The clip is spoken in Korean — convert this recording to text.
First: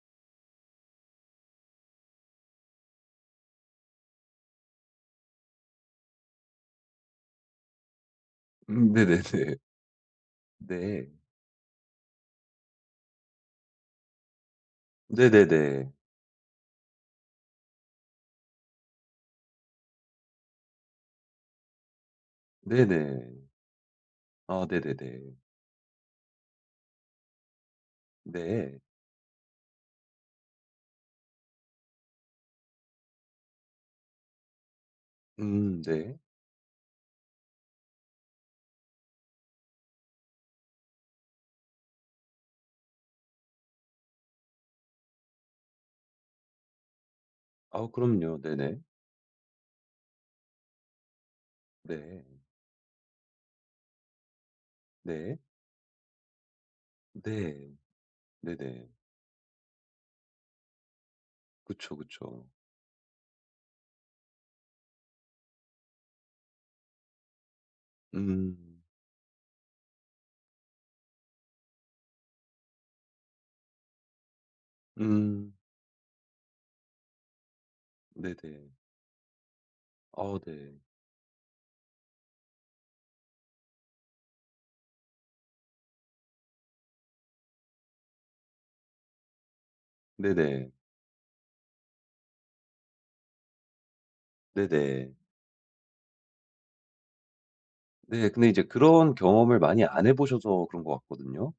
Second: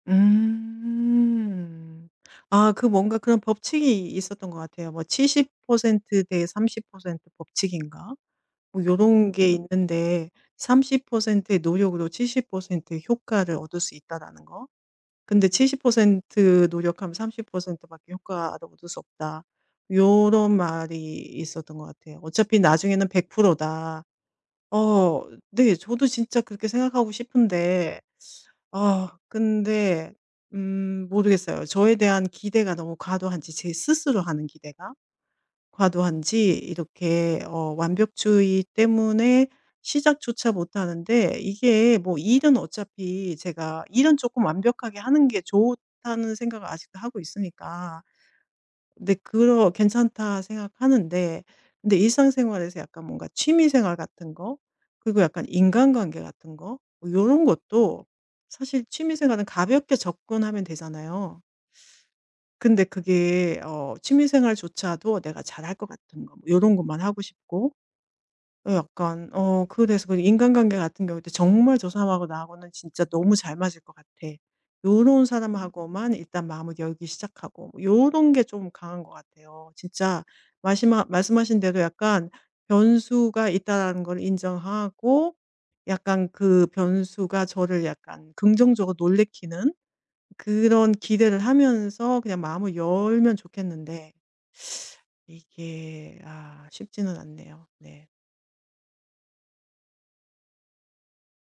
음. 아 그 뭔가 그런 법칙이 있었던 것 같아요. 뭐 70% 대 30% 법칙인가? 뭐 음. 요런 게 네네네. 있는데 삼십 네. 퍼센트 의 노력으로 70% 의 효과를 얻을 수 있다라는 거. 근데 칠십 네네네. 퍼센트 노력하면 30 밖에 효과를 얻을 수 없다. 요런 말이 있었던 것 같아요. 어차피 나중에는 백 네네. 프로 다. 아 어 네네네. 네 저도 진짜 그렇게 생각하고 싶은데 네. 아 근데 음 모르겠어요. 저에 대한 기대가 너무 과도한지 제 스스로 하는 기대가. 음. 네. 과도한지 이렇게 어 완벽주의 때문에 시작조차 못하는데 이게 뭐 일은 어차피 제가 '일은 쪼끔 완벽하게 하는 게 좋다.'는 생각을 아직도 하고 아 있으니까. 그럼요. 네네. 근데 그러 '괜찮다.' 생각하는데 근데 네. 일상생활에서 약간 뭔가 취미 생활 같은 거 그리고 네. 약간 인간관계 같은 거 뭐 요런 네. 것도 사실 네네. 취미 생활은 가볍게 접근하면 되잖아요. 그쵸, 그쵸. 근데 그게 어 취미 생활조차도 내가 잘할 것 같은 거 요런 것만 하고 싶고. 음. 어 약간 어 그거에 대해서 인간관계 같은 경우도 '정말 저 사람하고 나하고는 진짜 너무 잘 맞을 것 같아.' 요런 음. 사람하고만 일단 마음을 열기 시작하고 요런 게 좀 네네. 강한 것 같아요. 진짜 아 네. 마시마 말씀하신 대로 약간 변수가 있다라는 걸 인정하고 약간 그 변수가 저를 약간 긍정적으로 놀래키는 네네. 그런 기대를 하면서 그냥 마음을 열면 좋겠는데. 네네. 이게 아 쉽지는 않네요. 네. 네. 근데 이제 그런 경험을 많이 안 해 보셔서 그런 것 같거든요.